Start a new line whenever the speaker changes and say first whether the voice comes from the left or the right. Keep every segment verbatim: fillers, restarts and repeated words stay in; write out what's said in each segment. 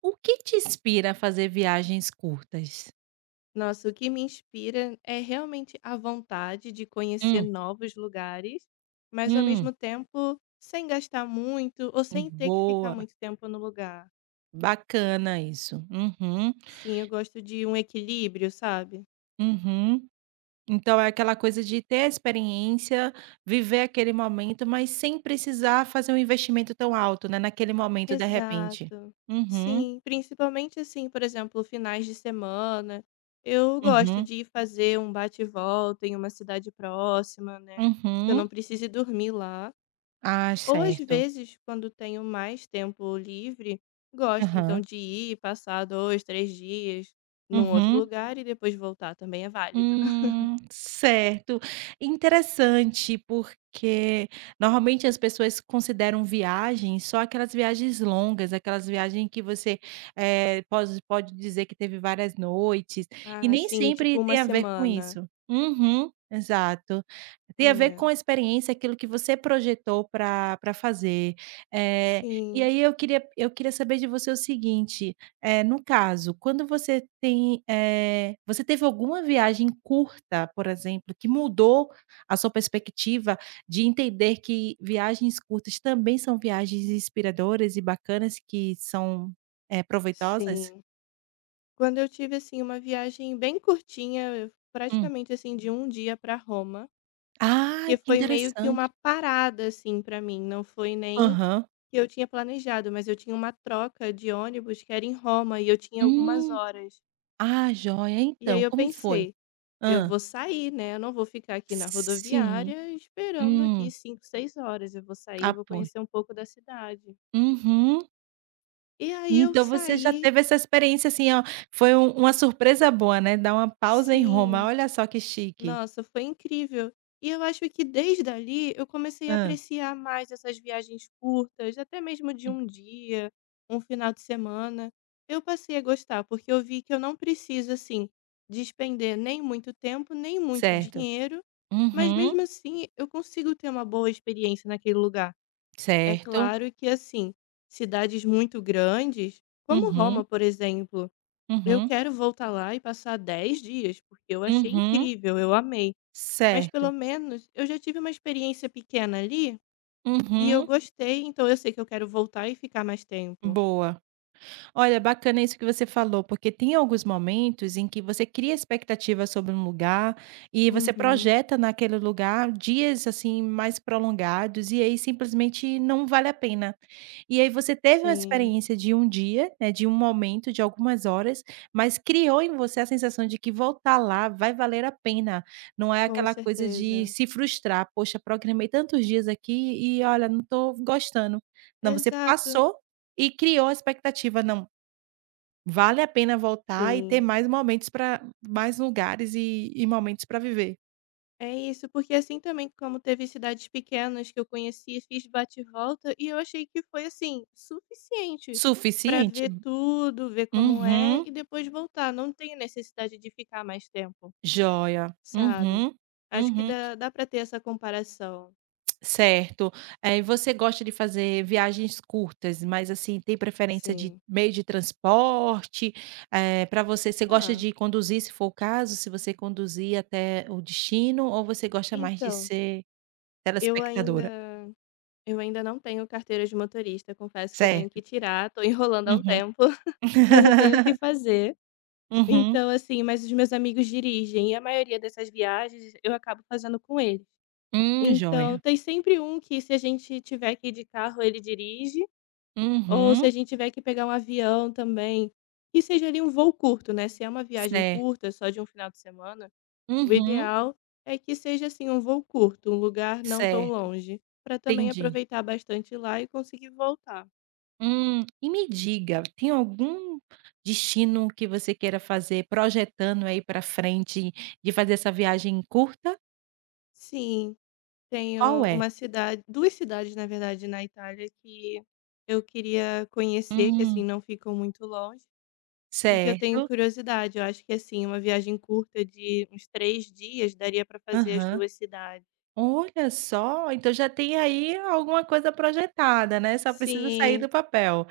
right: O que te inspira a fazer viagens curtas?
left: Nossa, o que me inspira é realmente a vontade de conhecer
right: Hum,
left: novos lugares, mas ao
right: hum.
left: mesmo tempo sem gastar muito ou sem ter que ficar
right: Boa,
left: muito tempo no lugar.
right: bacana isso. Uhum,
left: Sim, eu gosto de um equilíbrio, sabe?
right: uhum. Então é aquela coisa de ter a experiência, viver aquele momento, mas sem precisar fazer um investimento tão alto, né, naquele momento, de repente.
left: Exato.
right: Uhum,
left: Sim, principalmente assim, por exemplo, finais de semana. Eu gosto
right: uhum,
left: de ir fazer um bate e volta em uma cidade próxima, né? Que eu
right: uhum.
left: não precise dormir lá.
right: Ah,
left: Ou às
right: certo.
left: vezes, quando tenho mais tempo livre, gosto então
right: Aham,
left: de ir passar dois, três dias num outro
right: uhum.
left: lugar e depois voltar, também é válido.
right: Hum, certo. Interessante, porque normalmente as pessoas consideram viagens só aquelas viagens longas, aquelas viagens que você, eh, pode pode dizer que teve várias noites, e
left: Ah,
right: nem
left: sim, tipo
right: sempre
left: uma
right: tem a ver com
left: semana.
right: isso. Uhum, exato. Tem a ver
left: É.
right: com a experiência, aquilo que você projetou para para fazer. Eh, e
left: Sim,
right: aí eu queria eu queria saber de você o seguinte é, no caso, quando você tem, eh, você teve alguma viagem curta, por exemplo, que mudou a sua perspectiva de entender que viagens curtas também são viagens inspiradoras e bacanas que são, eh, proveitosas?
left: sim. Quando eu tive assim uma viagem bem curtinha,
right: Hum.
left: praticamente assim de um dia para Roma,
right: Ai,
left: que
right: que
left: foi meio que uma
right: interessante.
left: parada assim para mim, não foi nem
right: Aham.
left: que eu tinha planejado, mas eu tinha uma troca de ônibus que era em Roma e eu tinha algumas
right: Hum.
left: horas.
right: Ah, joia.
left: E aí
right: Então,
left: eu
right: como foi?
left: pensei: "Eu
right: Hã.
left: vou sair, né, eu não vou ficar aqui na
right: Sim.
left: rodoviária esperando aqui
right: Hum.
left: cinco seis horas, eu vou sair vou
right: Apoio.
left: conhecer um pouco da cidade".
right: Uhum.
left: E aí eu
right: Então você já
left: saí,
right: teve essa experiência, assim, ó, foi um uma surpresa boa, né, dar uma pausa em Roma,
left: sim.
right: olha só que chique.
left: Nossa, foi incrível. E eu acho que desde ali eu comecei a
right: Hã,
left: apreciar mais essas viagens curtas, até mesmo de um dia, um final de semana. Eu passei a gostar, porque eu vi que eu não preciso, assim, despender nem muito tempo, nem muito
right: certo.
left: dinheiro, mas
right: Uhum,
left: mesmo assim eu consigo ter uma boa experiência naquele lugar. É
right: certo.
left: claro que, assim, cidades muito grandes, como Roma,
right: Uhum,
left: por exemplo, eu
right: uhum,
left: quero voltar lá e passar dez dias, porque eu achei
right: uhum,
left: incrível, eu amei. Mas
right: certo.
left: pelo menos eu já tive uma experiência pequena ali e eu
right: Uhum,
left: gostei, então eu sei que eu quero voltar e ficar mais tempo.
right: boa. Olha, bacana isso que você falou, porque tem alguns momentos em que você cria expectativa sobre um lugar, e você
left: Uhum.
right: projeta naquele lugar dias, assim, mais prolongados, e aí simplesmente não vale a pena. E aí você teve uma
left: Sim,
right: experiência de um dia, né, de um momento, de algumas horas, mas criou em você a sensação de que voltar lá vai valer a pena, não é
left: com
right: aquela coisa de
left: certeza.
right: se frustrar: "Poxa, programei tantos dias aqui e olha, não estou gostando". Não, você
left: Exato.
right: passou e criou a expectativa: "Não, vale a pena voltar e ter
left: Sim.
right: mais momentos para, mais lugares e e momentos para viver".
left: É isso, porque assim também como teve cidades pequenas que eu conheci, fiz bate e volta e eu achei que foi assim, suficiente para
right: Suficiente?
left: ver tudo, ver como é
right: Uhum.
left: e depois voltar. Não tenho necessidade de ficar mais tempo,
right: Joia.
left: sabe?
right: Uhum.
left: Acho que
right: Uhum.
left: dá, dá para ter essa comparação.
right: Certo. Eh, E você gosta de fazer viagens curtas, mas, assim, tem preferência de
left: Sim.
right: meio de transporte? Para você você gosta
left: Ah,
right: de conduzir, se for o caso, se você conduzir até o destino, ou você gosta mais de
left: então,
right: ser
left: eu
right: telespectadora?
left: ainda eu ainda não tenho carteira de motorista, confesso que eu tenho
right: Certo.
left: que tirar, tô enrolando há um
right: Uhum.
left: tempo, mas eu tenho que fazer.
right: Uhum.
left: Então, assim, mas os meus amigos dirigem e a maioria dessas viagens eu acabo fazendo com eles.
right: Hum, joia.
left: Então, tem sempre um que se a gente tiver que ir de carro, ele dirige, ou se
right: Uhum.
left: a gente tiver que pegar um avião também, que seja ali um voo curto, né? Se é uma viagem
right: Certo.
left: curta, só de um final de semana, o
right: Uhum.
left: ideal é que seja assim um voo curto, um lugar não tão
right: Certo.
left: longe, para também
right: Entendi.
left: aproveitar bastante lá e conseguir voltar.
right: Hum, e me diga, tem algum destino que você queira fazer projetando aí para frente de fazer essa viagem curta?
left: Sim,
right: Qual
left: tenho
right: é?
left: uma cidade, duas cidades na verdade na Itália que eu queria conhecer, que assim
right: Hum,
left: não ficam muito longe e que eu tenho
right: certo.
left: curiosidade. Eu acho que assim uma viagem curta de uns três dias daria para fazer as
right: Aham.
left: duas cidades.
right: Olha só, então já tem aí alguma coisa projetada, né, só precisa sair
left: Sim,
right: do papel.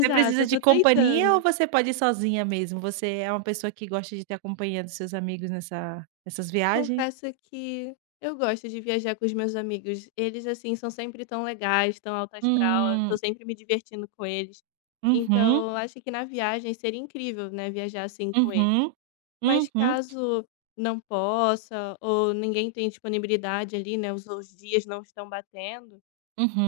right: Você precisa
left: Eu tô
right: de companhia ou
left: tentando.
right: você pode ir sozinha mesmo? Você é uma pessoa que gosta de ter a companhia dos seus amigos nessa nessas viagens?
left: Confesso que eu gosto de viajar com os meus amigos. Eles, assim, são sempre tão legais, tão alto astral, eu tô
right: Hum,
left: sempre me divertindo com eles.
right: uhum,
left: Então, eu acho que na viagem seria incrível, né, viajar assim com eles.
right: uhum,
left: Mas
right: uhum,
left: caso não possa, ou ninguém tem disponibilidade ali, né, os os dias não estão batendo,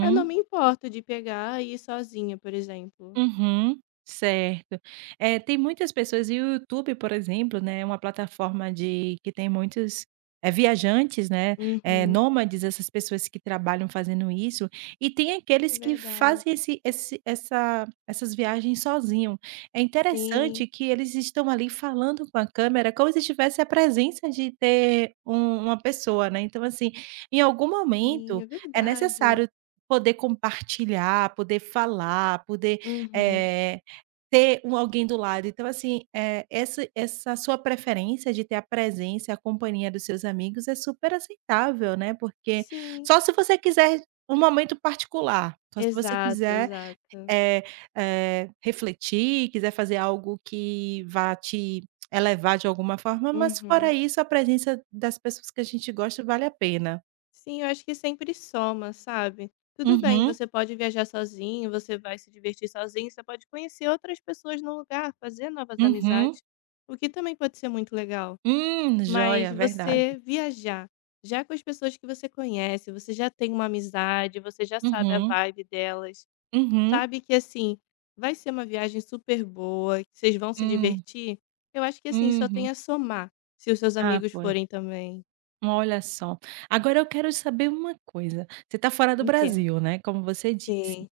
left: eu não me importo de pegar e ir sozinha, por exemplo.
right: Uhum, certo. É tem muitas pessoas e o YouTube, por exemplo, né, é uma plataforma de que tem muitos, é viajantes, né, é
left: Uhum,
right: nômades, essas pessoas que trabalham fazendo isso, e tem
left: é
right: aqueles que
left: verdade.
right: fazem esse esse essa essas viagens sozinho. É interessante
left: Sim,
right: que eles estão ali falando com a câmera como se tivesse a presença de ter um uma pessoa, né. Então, assim, em algum
left: sim, é
right: momento é
left: verdade.
right: necessário poder compartilhar, poder falar, poder
left: Uhum,
right: eh, ter um alguém do lado. Então, assim, eh, essa essa sua preferência de ter a presença a companhia dos seus amigos é super aceitável, né, porque
left: sim.
right: só se você quiser um momento particular, só se você
left: Exato,
right: quiser,
left: exato.
right: eh eh, refletir, quiser fazer algo que vá te elevar de alguma forma, mas fora
left: Uhum.
right: isso, a presença das pessoas que a gente gosta vale a pena.
left: Sim, eu acho que sempre soma, sabe. Tudo bem,
right: Uhum,
left: você pode viajar sozinho, você vai se divertir sozinho, você pode conhecer outras pessoas no lugar, fazer novas
right: uhum.
left: amizades, o que também pode ser muito legal.
right: Hum,
left: Mas
right: joia, verdade.
left: você viajar, já com as pessoas que você conhece, você já tem uma amizade, você já sabe a
right: Uhum,
left: vibe delas,
right: uhum,
left: sabe que, assim, vai ser uma viagem super boa, que vocês vão se
right: hum.
left: divertir, eu acho que, assim, só tem
right: Uhum.
left: a somar, se os seus
right: Ah,
left: amigos
right: pois.
left: forem também.
right: Olha só. Agora eu quero saber uma coisa, você está fora do
left: O quê?
right: Brasil, né, como você disse.
left: Sim.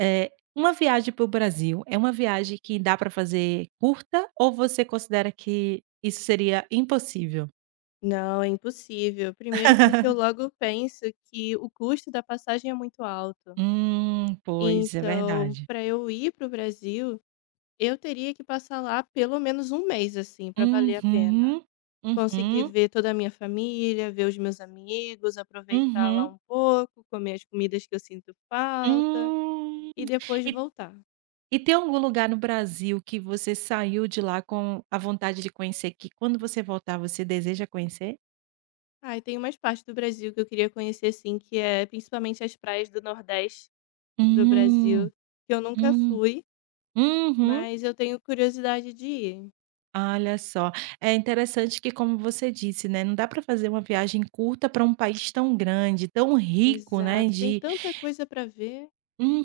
right: É uma viagem para o Brasil é uma viagem que dá para fazer curta ou você considera que isso seria impossível?
left: Não, é impossível. Primeiro porque eu logo penso que o custo da passagem é muito alto.
right: Hum, pois, é
left: Então,
right: verdade.
left: para eu ir para o Brasil, eu teria que passar lá pelo menos um mês, assim, para valer a pena.
right: Uhum, uhum,
left: Conseguir
right: uhum,
left: ver toda a minha família, ver os meus amigos, aproveitar lá
right: uhum.
left: um pouco, comer as comidas que eu sinto falta
right: Hum.
left: e depois
right: E
left: voltar.
right: E tem algum lugar no Brasil que você saiu de lá com a vontade de conhecer, que quando você voltar você deseja conhecer?
left: Ah, e tem umas partes do Brasil que eu queria conhecer, assim, que é principalmente as praias do Nordeste. Do Brasil,
right: Hum,
left: que eu nunca
right: hum,
left: fui,
right: uhum.
left: mas eu tenho curiosidade de ir.
right: Olha só, é interessante que como você disse, né, não dá para fazer uma viagem curta para um país tão grande, tão rico, né,
left: Exato, tem
right: de.
left: tanta coisa pra ver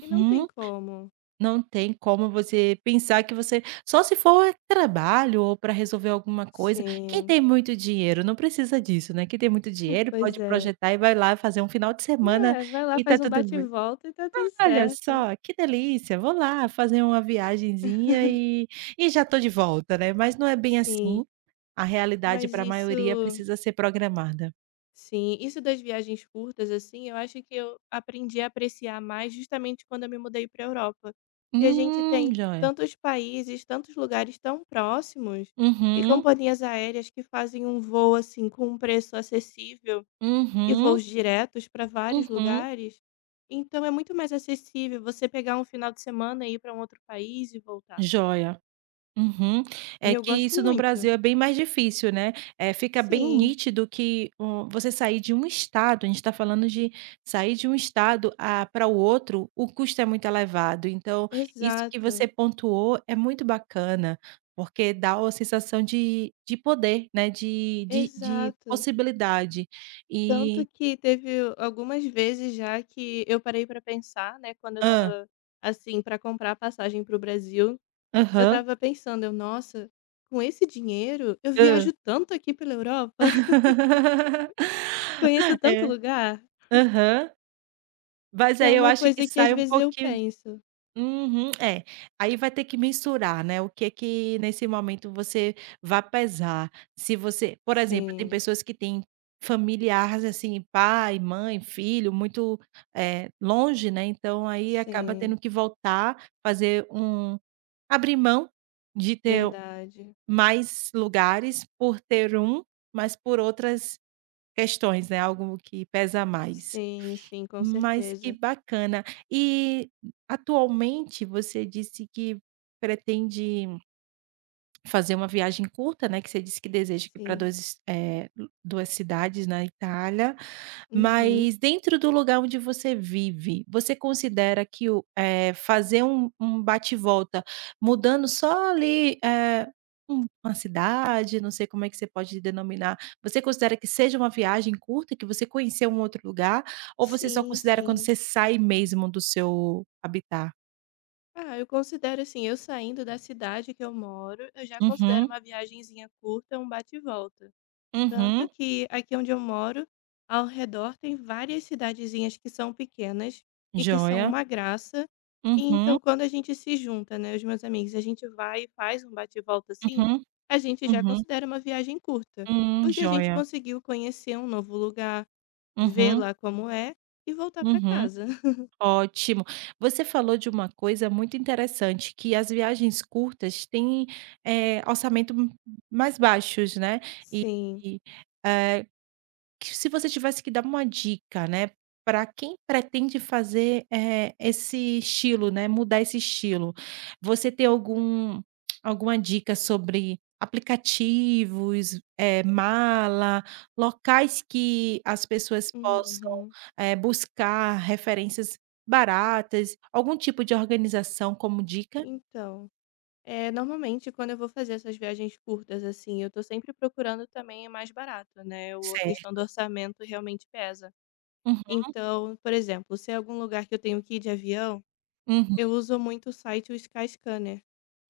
left: e não tem como.
right: Não tem como você pensar que você só se for trabalho ou para resolver alguma coisa. Quem
left: Sim,
right: tem muito dinheiro não precisa disso, né, quem tem muito dinheiro
left: pois
right: pode
left: é.
right: projetar e vai lá fazer um final de
left: Não
right: semana
left: é, vai lá,
right: e tá
left: faz um
right: tudo
left: bate e
right: bem.
left: volta e tá tudo
right: Olha
left: certo.
right: só, que delícia, vou lá fazer uma viagenzinha e e já tô de volta, né, mas não é bem
left: Sim,
right: assim, a realidade
left: mas
right: para a maioria
left: isso
right: precisa ser programada.
left: Sim, isso das viagens curtas, assim, eu acho que eu aprendi a apreciar mais justamente quando eu me mudei para a Europa. Que a gente
right: Hum,
left: tem
right: joia.
left: tantos países, tantos lugares tão próximos e
right: Uhum,
left: companhias aéreas que fazem um voo assim com um preço acessível e
right: uhum,
left: voos diretos para vários
right: uhum,
left: lugares. Então é muito mais acessível você pegar um final de semana e ir para um outro país e voltar.
right: joia. Uhum.
left: E
right: É
left: eu
right: que
left: gosto
right: isso no
left: muito.
right: Brasil é bem mais difícil, né. É fica bem
left: Sim,
right: nítido que o você sair de um estado, a gente está falando de sair de um estado para o outro, o custo é muito elevado, então isso que você
left: exato.
right: pontuou é muito bacana, porque dá uma sensação de de poder, né, de de de
left: Exato.
right: possibilidade
left: Tanto
right: e
left: que teve algumas vezes já que eu parei pra pensar, né, quando eu
right: ah,
left: estava, assim, pra comprar a passagem para o Brasil, eu
right: aham,
left: estava pensando, eu: "Nossa, com esse dinheiro eu
right: ah,
left: viajo tanto aqui pela Europa, conheço tanto
right: é,
left: lugar",
right: aham. Mas
left: que é
right: aí eu
left: uma
right: acho que
left: coisa que às
right: sai um
left: vezes eu
right: pouquinho.
left: penso.
right: Uhum, é. Aí vai ter que mensurar, né, o que é que nesse momento você vai pesar. Se você por exemplo, tem
left: Sim,
right: pessoas que têm familiares, assim, pai, mãe, filho, muito, eh, longe, né, então aí acaba tendo
left: sim,
right: que voltar, fazer um abrir mão de ter
left: verdade.
right: mais lugares por ter um, mas por outras questões, né, algo que pesa mais.
left: Sim, sim, com
right: Mas que
left: certeza.
right: bacana. E atualmente você disse que pretende fazer uma viagem curta, né, que você disse que deseja ir para
left: Sim.
right: duas, eh, duas cidades na Itália,
left: Uhum.
right: mas dentro do lugar onde você vive, você considera que o eh, fazer um um bate volta, mudando só ali, eh, um uma cidade, não sei como é que você pode denominar, você considera que seja uma viagem curta, que você conheceu um outro lugar, ou você só
left: Sim,
right: considera quando
left: sim.
right: você sai mesmo do seu habitat?
left: Ah, eu considero assim, eu saindo da cidade que eu moro, eu já considero
right: Uhum,
left: uma viagenzinha curta, um bate e volta. Tanto
right: uhum,
left: que aqui onde eu moro, ao redor tem várias cidadezinhas que são pequenas e que são
right: joia.
left: uma graça. E
right: Uhum,
left: então, quando a gente se junta, né, os meus amigos, a gente vai e faz um bate e volta assim,
right: uhum.
left: a gente já
right: Uhum.
left: considera uma viagem curta,
right: Hum,
left: porque a gente
right: joia.
left: conseguiu conhecer um novo lugar, ver
right: Uhum,
left: lá como é e voltar para
right: uhum.
left: casa.
right: Ótimo. Você falou de uma coisa muito interessante, que as viagens curtas têm, eh, orçamento m mais baixos, né, e,
left: Sim.
right: eh que se você tivesse que dar uma dica, né, para quem pretende fazer, eh, esse estilo, né, mudar esse estilo, você tem algum alguma dica sobre aplicativos, eh, mala, locais que as pessoas possam,
left: Uhum.
right: eh, buscar referências baratas, algum tipo de organização como dica?
left: Então. É, normalmente quando eu vou fazer essas viagens curtas, assim, eu tô sempre procurando também o mais barato, né? O- A questão do
right: Certo.
left: orçamento realmente pesa.
right: Uhum,
left: Então, por exemplo, se é algum lugar que eu tenho que ir de avião,
right: uhum.
left: eu uso muito o site o Skyscanner,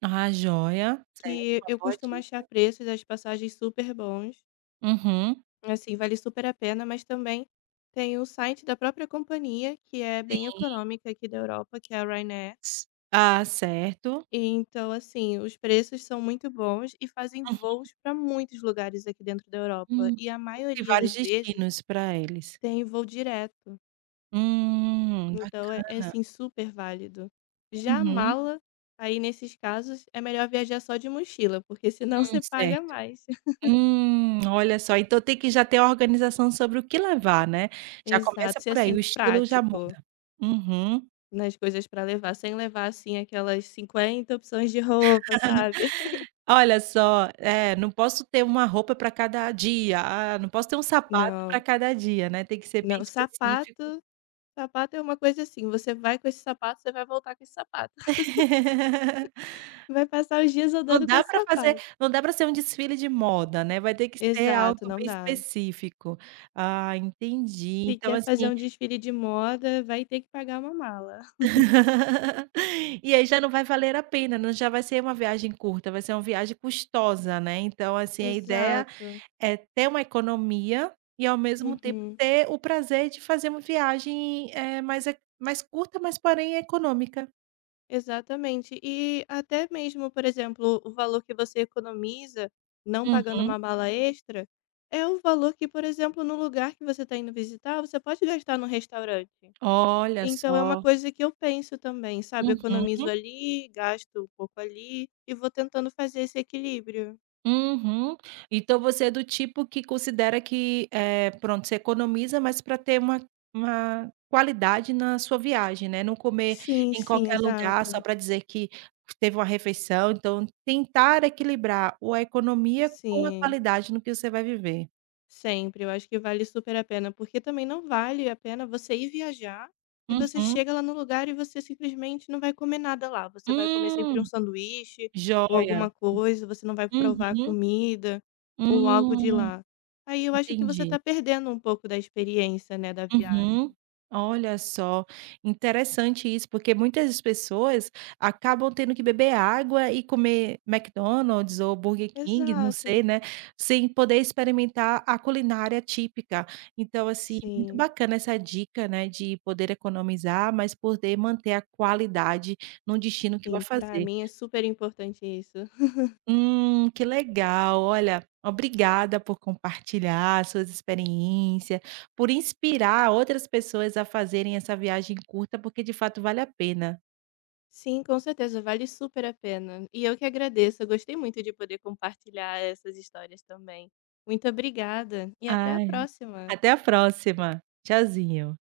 right: Ah, joia. Certo,
left: que
right: uma
left: eu
right: boa
left: costumo achar
right: dica.
left: preços das passagens super bons.
right: Uhum.
left: Assim, vale super a pena, mas também tem o site da própria companhia, que é bem econômica aqui da Europa, que é a Ryanair.
right: S ah, certo.
left: E então, assim, os preços são muito bons e fazem voos para muitos lugares aqui dentro da Europa.
right: Hum.
left: E a
right: Então tem
left: maioria das
right: vários
left: vezes
right: destinos pra eles.
left: tem voo direto.
right: Hum,
left: Então, é, é,
right: bacana.
left: assim, super válido. Já a
right: Uhum.
left: mala, aí nesses casos, é melhor viajar só de mochila, porque senão
right: Hum,
left: você paga
right: certo.
left: mais.
right: Hum, olha só, então tem que já ter a organização sobre o que levar, né. Já
left: Exato,
right: começa
left: ser
right: por aí, o
left: assim,
right: estilo já
left: prático
right: muda. Uhum.
left: nas coisas para levar, sem levar, assim, aquelas cinquenta opções de roupa, sabe?
right: Olha só, é, não posso ter uma roupa pra cada dia, ah, não posso ter um sapato pra
left: Não,
right: cada dia, né, tem que ser bem
left: não.
right: específico.
left: Sapato, sapato é uma coisa assim, você vai com esse sapato, você vai voltar com esse sapato. Vai passar os dias
right: Não
left: andando com
right: dá
left: esse
right: para fazer
left: sapato.
right: não dá para ser um desfile de moda, né, vai ter que ser algo
left: Exato, não
right: bem
left: dá.
right: específico. Ah, entendi.
left: Se
right: Então
left: quer fazer
right: assim
left: um desfile de moda, vai ter que pagar uma mala.
right: e aí já não vai valer a pena, não já vai ser uma viagem curta, vai ser uma viagem custosa, né, então assim, a ideia
left: Exato.
right: é ter uma economia e ao mesmo tempo
left: Uhum.
right: ter o prazer de fazer uma viagem, eh, mais e mais curta, mas porém econômica.
left: Exatamente. E até mesmo, por exemplo, o valor que você economiza não pagando
right: Uhum.
left: uma mala extra é o valor que, por exemplo, no lugar que você está indo visitar, você pode gastar no restaurante.
right: Olha
left: Então é uma
right: só.
left: coisa que eu penso também, sabe?
right: Uhum.
left: Economizo ali, gasto um pouco ali e vou tentando fazer esse equilíbrio.
right: Uhum. Então você é do tipo que considera que, eh, pronto, você economiza, mas para ter uma uma qualidade na sua viagem, né, não comer
left: Sim,
right: em
left: sim,
right: qualquer lugar só
left: exato.
right: para dizer que teve uma refeição, então tentar equilibrar o a economia com a
left: Sim,
right: qualidade no que você vai viver.
left: sempre. Eu acho que vale super a pena, porque também não vale a pena você ir viajar e você
right: Uhum.
left: chega lá no lugar e você simplesmente não vai comer nada lá. Você vai comer sempre um
right: Hum,
left: sanduíche ou
right: joia.
left: alguma coisa, você não vai provar a
right: Uhum.
left: comida ou algo de
right: Hum,
left: lá. Aí eu acho que você
right: entendi.
left: tá perdendo um pouco da experiência, né, da
right: Uhum.
left: viagem.
right: Olha só, interessante isso, porque muitas pessoas acabam tendo que beber água e comer McDonald's ou Burger King, não sei,
left: Exato.
right: né, sem poder experimentar a culinária típica. Então, assim, muito
left: Sim,
right: bacana essa dica, né, de poder economizar, mas poder manter a qualidade no destino que vai
left: sim, para
right: fazer.
left: mim é super importante isso.
right: Hum, que legal. Olha, obrigada por compartilhar suas experiências por inspirar outras pessoas a fazerem essa viagem curta, porque de fato vale a pena.
left: Sim, com certeza, vale super a pena. E eu que agradeço, eu gostei muito de poder compartilhar essas histórias também. Muito obrigada e até a
right: Ai.
left: próxima.
right: Até a próxima. Tchauzinho.